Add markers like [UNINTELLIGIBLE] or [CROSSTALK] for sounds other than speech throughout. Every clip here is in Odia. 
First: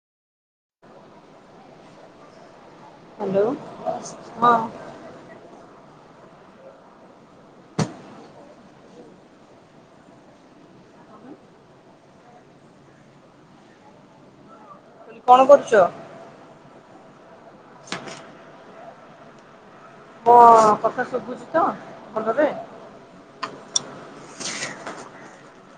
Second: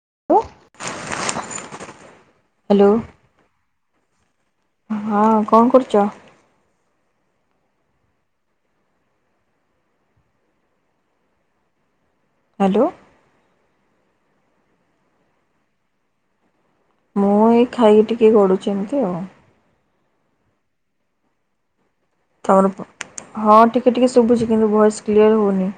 Hello [UNINTELLIGIBLE] hello hello. ବସ୍। ହଁ କଣ କରୁଛ। ଞ୍ଚ। ହ୍ୟାଲୋ। କହିଲି କଣ କରୁଛ। ମୁଁ ଏଇ ଖାଇକି ଟିକେ ଗଢୁଛି ଏମିତି ଆଉ। ମୋ କଥା ଶୁଭୁଛି ତ। ର ହଁ ଠିକ ଟିକେ ଟିକେ ଶୁଭୁଛି କିନ୍ତୁ ଭଏସ୍ କ୍ଲିୟର୍ ହୋଉନି।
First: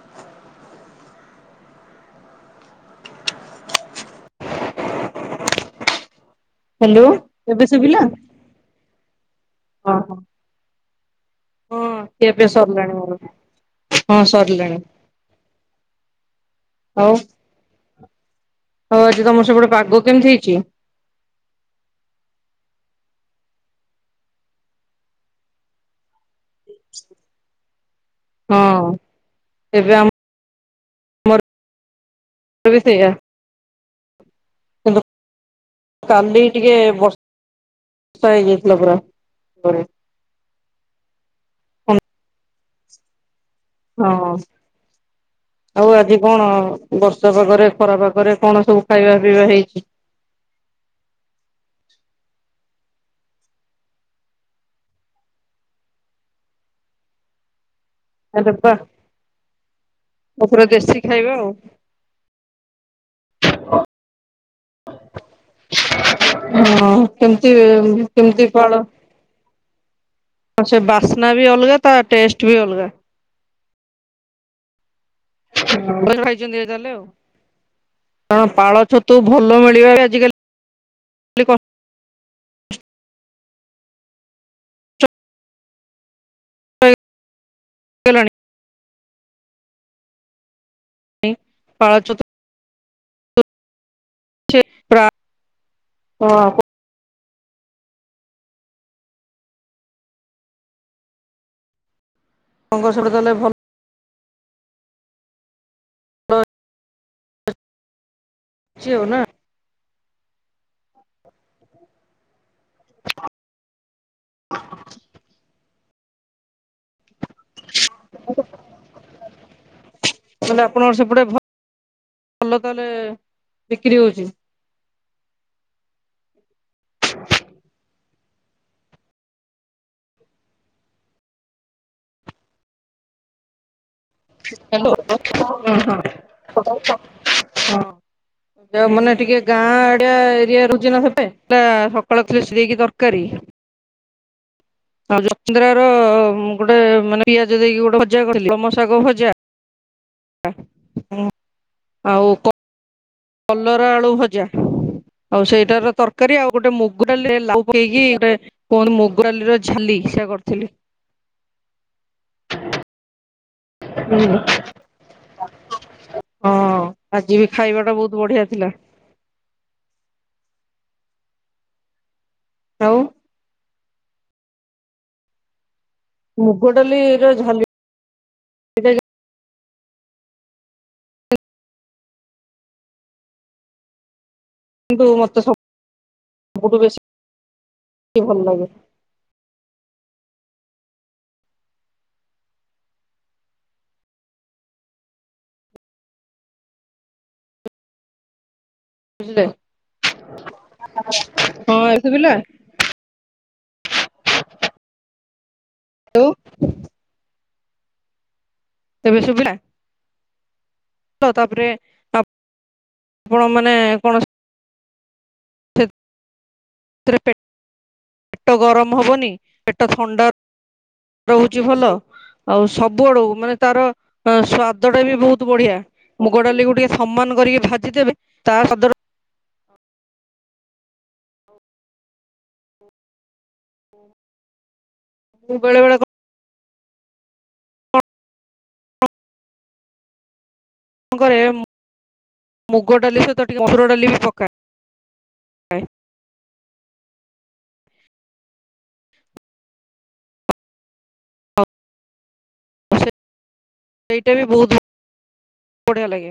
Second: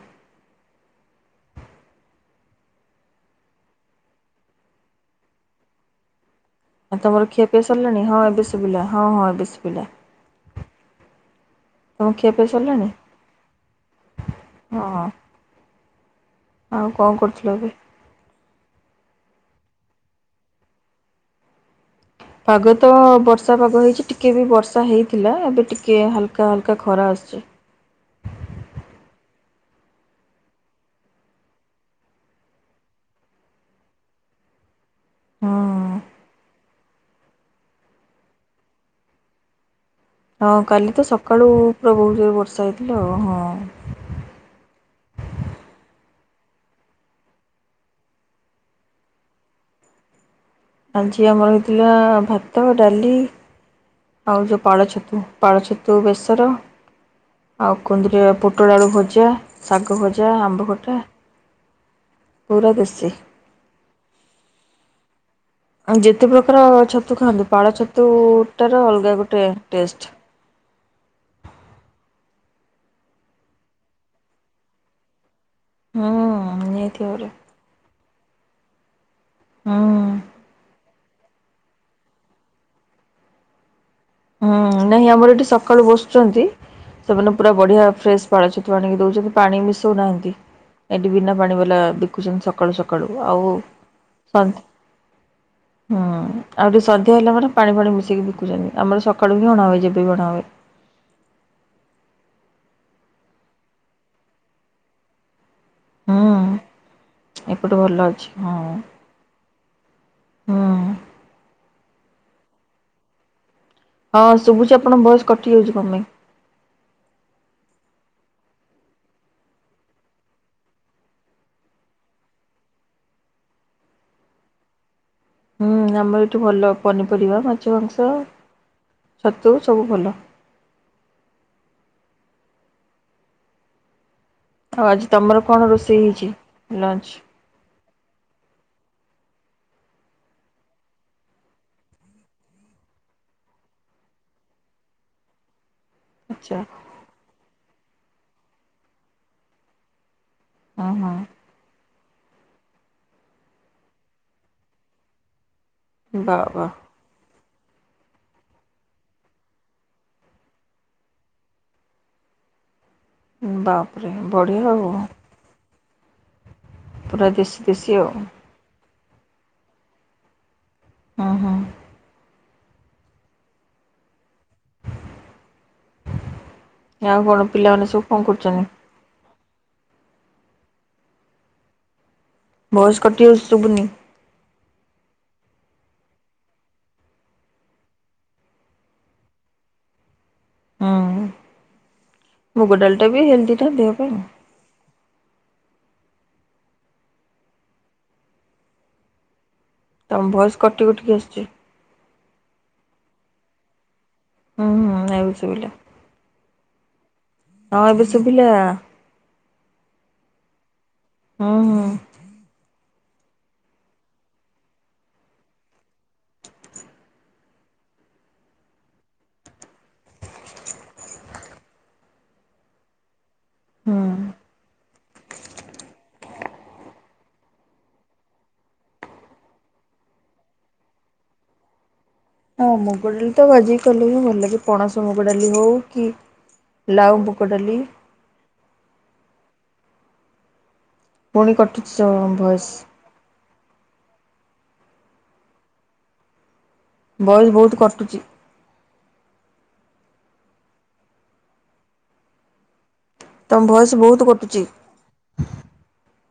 ଆଉ ହ୍ୟାଲୋ ତମର ଖିଆପିଆ ଏବେ ଶୁଭିଲା, ସରିଲାଣି ହଁ ଏବେ ଶୁଭିଲା ହଁ ହଁ ଏବେ ଶୁଭିଲା ହ ହଁ ତମ ଖିଆପିଆ ଏବେ ସରିଲାଣି ମୋର ହଁ ସରିଲାଣି। ହଁ ହଁ। ଆଉ କଣ କରୁଥିଲୁ କି? ହଉ ଆଜି ତମର ସପଟେ ପାଗ କେମିତି ହେଇଛି? ପାଗ ତ ବର୍ଷା ପାଗ ହେଇଛି। ଟିକେ ବି ବର୍ଷା ହେଇଥିଲା ଏବେ ଟିକେ ହାଲକା ହାଲକା ହାକା ଖରା ଆଛି। ହଁ ଏବେ ଆର ବି ସେଇଆ। କିନ୍ତୁ ହୁଁ କାଲି ଟିକେ ବ [UNINTELLIGIBLE] ଷା ହେଇଯାଇଥିଲା ପୁରା। ହଁ କାଲି ତ ସକାଳୁ ପୁରା ହଁ ବହୁତ ବର୍ଷ ଷା ହେଇଥିଲା ହଁ। ଆଉ ଆଜି କଣ ବର୍ଷା ପାଗରେ ଖରାପାଗରେ କଣ ସବୁ ଖାଇବା ପିଇବା ହେଇଛି? ଆଜି ଆମର ହେଇଥିଲା ଭାତ ଡାଲି ଆଉ ଯେଉଁ ପାଳ ଛତୁ ପାଳ ଛତୁ ବେସର ଆଉ କୁନ୍ଦିରି ଆରେ ବା ପୋଟଳଳୁ ଭଜା। ସାଗ ଭଜା ଆଉ ପୁରା ଅମ୍ବ ଖଟା ଦେଶୀ ଖାଇବା ଆଉ ପୁରା ଦେଶୀ। ଆଉ ଯେତେ ପ୍ରକାର ହଁ ଛତୁ ଖାଆନନ୍ତୁ, କେମିତି ପାଳ ଛତୁ ଟ ର ଅଲଗା ଗୋଟେ ଟେଷ୍ଟ୍। ଆଛଆ ବାସନା ବି ଅଲଗା ତା ଟେଷ୍ଟଟ ବି ଅଲଗା। ହୁଁ ବ ଭାଇ ଜ ଦରେ ଚାଲେ। ନିହାତି ଭାବରେ ତଣ ପାଳଛ ତୁ ଭଲ ହୁଁ ମିଳିବା ଆଜିକାଲି [UNINTELLIGIBLE] ହୁଁ ନାଇଁ ଆମର ଏଠି ସକାଳୁ ବସ ସେମାନେ ପୁରା ବଢିଆ ଫ୍ରେଶ ହେଇଗଲାଣି। ପାଳ ଛତୁ ଆଣିକି ଦଉଛନ୍ତି ପାଣି ମି ସୁନାାଇନ୍ତି। ଏଠି ବିନା ପାଣି ବାଲା ପାଳ ଛତୁ ଦେଖୁଛନ୍ତି ସକାଳୁ ସକାଳୁ। ମକ୍ଳୁ ଆଉ ସ ସେ ପ୍ରାୟ ହୁଁ ଆପଣଙ୍କ ଆଉ ସଧ୍ୟା ହେଲା ମନ ପାଣି ଫଣି ମିଶିକି ବିକୁଛନ୍ତିି। ଆମର ସକାଳୁ ବି ଅଣା ହଏ ଯେବେ ବଣା ହଏ। କଙ୍ଗ ଡ଼ ଦେଲେ ଭଲ ହୁଁ ଏପଟୁ ଭଲ ଅଛି ହଁ। ଅଛି ଆଉ ନା ହଁ [INAUDIBLE] [INAUDIBLE] ହଁ ଶୁଭୁଛି ଆପଣ ବୟସ କଟି ଯାଉଛି କଣ ପାଇଁ? ତାହଲେ ଆପଣଙ୍କର ସେପଟେ ଭଲ ତାହେଲେ ବିକ୍ରି ହଉଛି। ହୁଁ ଆମର ଏଠୁ ଭଲ ପନିପରିବା ମାଛ ମାଂସ ଛତୁ ସବୁ ଭଲ ଆଉ ହ୍ୟାଲୋ ଆଜି ତମର କଣ ରୋଷେଇ ହେଇଛି ଲଞ୍ଚ ଯଉ ମାନେ ଟିକେ ଗାଁ ଆଡିଆ ଏରିଆ ରହୁଛି ନା ସେବେ ସକାଳଷ୍ଟ ଦେଇକି ଦରକାରୀ [UNINTELLIGIBLE] ଆଚ୍ଛା ଗୋଟେ ମାନେ ଇ ଯଦି ଦେଇକି ଗୋଟେ ଭଜା କରିଥିଲି ବମସାଗ ଭଜା ହଁ ହଁ [INAUDIBLE] ଆଉ କ କଲରା ଆଳୁ ଭଜା ଆଉ ସେଇ। । ତାର ବା ତରକାରୀ ଆଉ ବା ଗୋଟେ ମୁଗ ଡାଲି ଲାଉ ପକେଇକି ଗୋଟେ କଣ ମୁଗ ଡ଼ାଲି ର ଛେଲି ହ ସୋ କରିଥିଲି ବାପରେ ବଢ଼ିଆ ହୁ [INAUDIBLE] ହଁ ଆଜି ବି ଖାଇବା ଦେଶୀ ଟା ଆଉ ବହୁତ ବଢିଆ ଥିଲା ହଁ ହଁ। ଆଉ। ମୁଗ ଡାଲି ଆଉ ର କଣ ଝାଲ ପିଲାମାନେ ସବୁ କଣ କରୁଛନ୍ତୀ? ଭଏସ କଟିଯାଇଛି ସୁବୁନି। କିନ୍ତୁ ମତେ ସବୁ ସବୁଠି ବେଶି ଭଲ ଲାଗେ। ହୁଁ ମୁଗ ଡାଲ ଟା ବି ହେଲଦି ଟା ଦେହ ପାଇଁ। ବୁଝିଲେ। ତମ ଭଏସ କଟି କଟିକି ଆସିଚି। ସୁବିଲା। ହୁଁ ହୁଁ ଏବେ ଶୁଭିଲା। [INAUDIBLE] ହଁ ଏବେ ଶୁଭିଲା। ଏବେ ଶୁଭିଲା। ହ ହୁଁ ତାପରେ ହୁଁ ଆ। ଆପଣ ମାନେ କୌଣସି ପେଟ [INAUDIBLE] ପେଟ ଗରମ ହବନି ପେଟ ଥଣ୍ଡା ରହୁଛି ଭଲ ଆଉ ସବୁଆଡୁ ମାନେ ତାର ହୁଁ। ସ୍ଵାଦ ସ୍ୱାଦ ଟା ବି ବହୁତ ବଢିଆ ମୁଗ ଡାଲିକୁୁ ଟିକେ ସମ୍ମାନ କରିକି ଭାଜି ଦେବେ ତା ସ୍ୱାଦ ହଁ ମୁଗ ଡାଲି ତ ଭାଜି କଲେ ବି ଭଲ ଲାଗେ ପଣା ମୁଗ ଡାଲି ମୁଁ ହଉ ବେଳେ ବେଳେ କି କଣ ଲାଉ ମୁଗ ଡାଲି। କରେ ପୁଣି କଟୁଛି ଭଏସ। ମୁଗ ଡାଲି ସହିତ ଟିକେ ମସୁର ଡାଲି ବି ପକାଏ ବଇ ବହୁତ କଟୁଛି। ତମ ଭଏସ ବହୁତ ସେଇଟା ବି କଟୁଛି। ବଢିଆ ଲାଗେ।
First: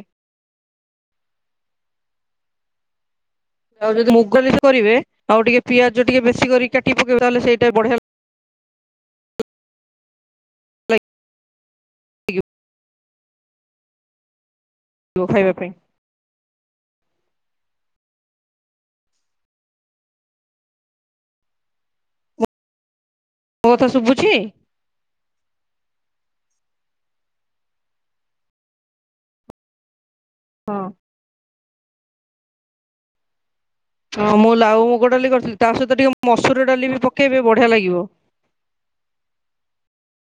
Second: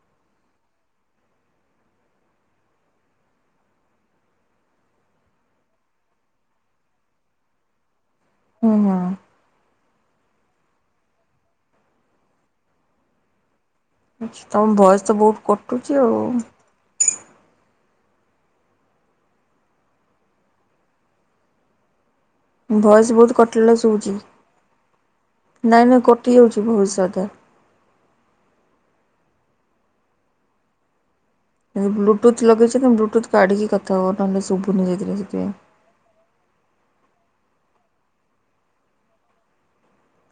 ଆଉ ଯଦି ମୁଗଲି କରିବେ ଆଉ ଟିକେ ପିଆଜ ଟିକେ ବେଶୀ କରି କାଟି ପକେଇବା ତାହେଲେ ସେଇଟା ବଢିଆ ଲାଗ ହୁଁ ହଁ। [UNINTELLIGIBLE] ଆଛା। ତମ ଭଏସ ତ ବହୁତ ଖାଇବା ପାଇଁ କଟୁଛି ଆଉ। ଭଏସ ବହୁତ ମୋ କଟିଲା କଥା ଶୁଭୁଛି। ନାଇଁ ନାଇଁ କଟି ଯାଉଛି ବହୁତ ଯାଦା। ହଁ। ବ୍ଲୁଟୁଥ ଲଗେଇେଛନ୍ତି ବ୍ଲୁଟୁଥ କାଢିକି କଥା ହୁଅ ହଁ ନହେଲେ ମୁଁ ଲାଉ ଶୁଭୁନି ମୁଗ ସେଥିରେ ଡାଲି ସେଥିପାଇଁ। କରିଥିଲି ତା ସହିତ ଟିକେ ମସୁର ଡାଲି ବି ପକ୍ କେଇବେ ବଢିଆ ଲାଗିବ।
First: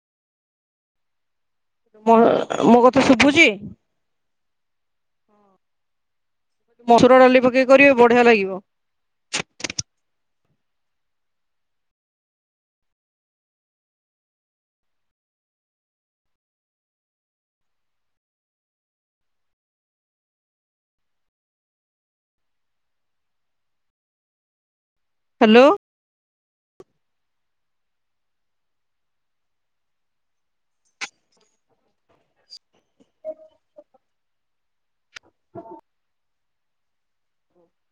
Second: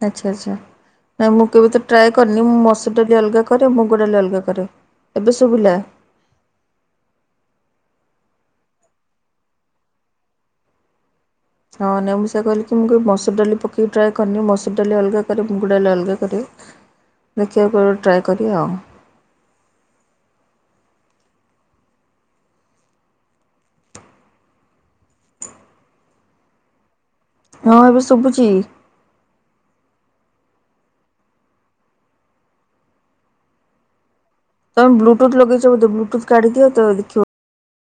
ଆଚ୍ଛା ଆଛା ମୁ କେବେ ତ ଟ୍ରାଏ ମୋ କରିନି ମୁଁ ମୋ ମସୁରୀ କଥା ଟାଲି ଅଲଗା ଶୁଭୁଛି କରେ ମୁଗଡାଲି ଅଲଗା କରେ ଏବେ ସ ଶୁବିଲା। ମସୁର ଡାଲି ପକେଇ କରିବେ ବଢିଆ ଲାଗିବ। ହଁ ନେ ମଷା କହିଲି, ମୁଁ ମସୁର ଡାଲି ପକେଇକି ଟ୍ରାଏ କରିନି ମସୁରୀ ଡାଲି ଅଲଗା କରେ ମୁଗୁ ଡାଲି ଅଲଗା କରିବ ଦେଖିବାକୁ ଟ୍ରାଏ କରି ଆଉ। ହ୍ୟାଲୋ। ହଁ ଏବେ ଶୁଭୁଛି। [UNINTELLIGIBLE] ତମେ ବ୍ଲୁ। ଟୁଥ ଲଗେଇଛ, ବ୍ଲୁଟୁଥୁ କାଢିଦିଅ। [INAUDIBLE] ହୁଁ [UNINTELLIGIBLE]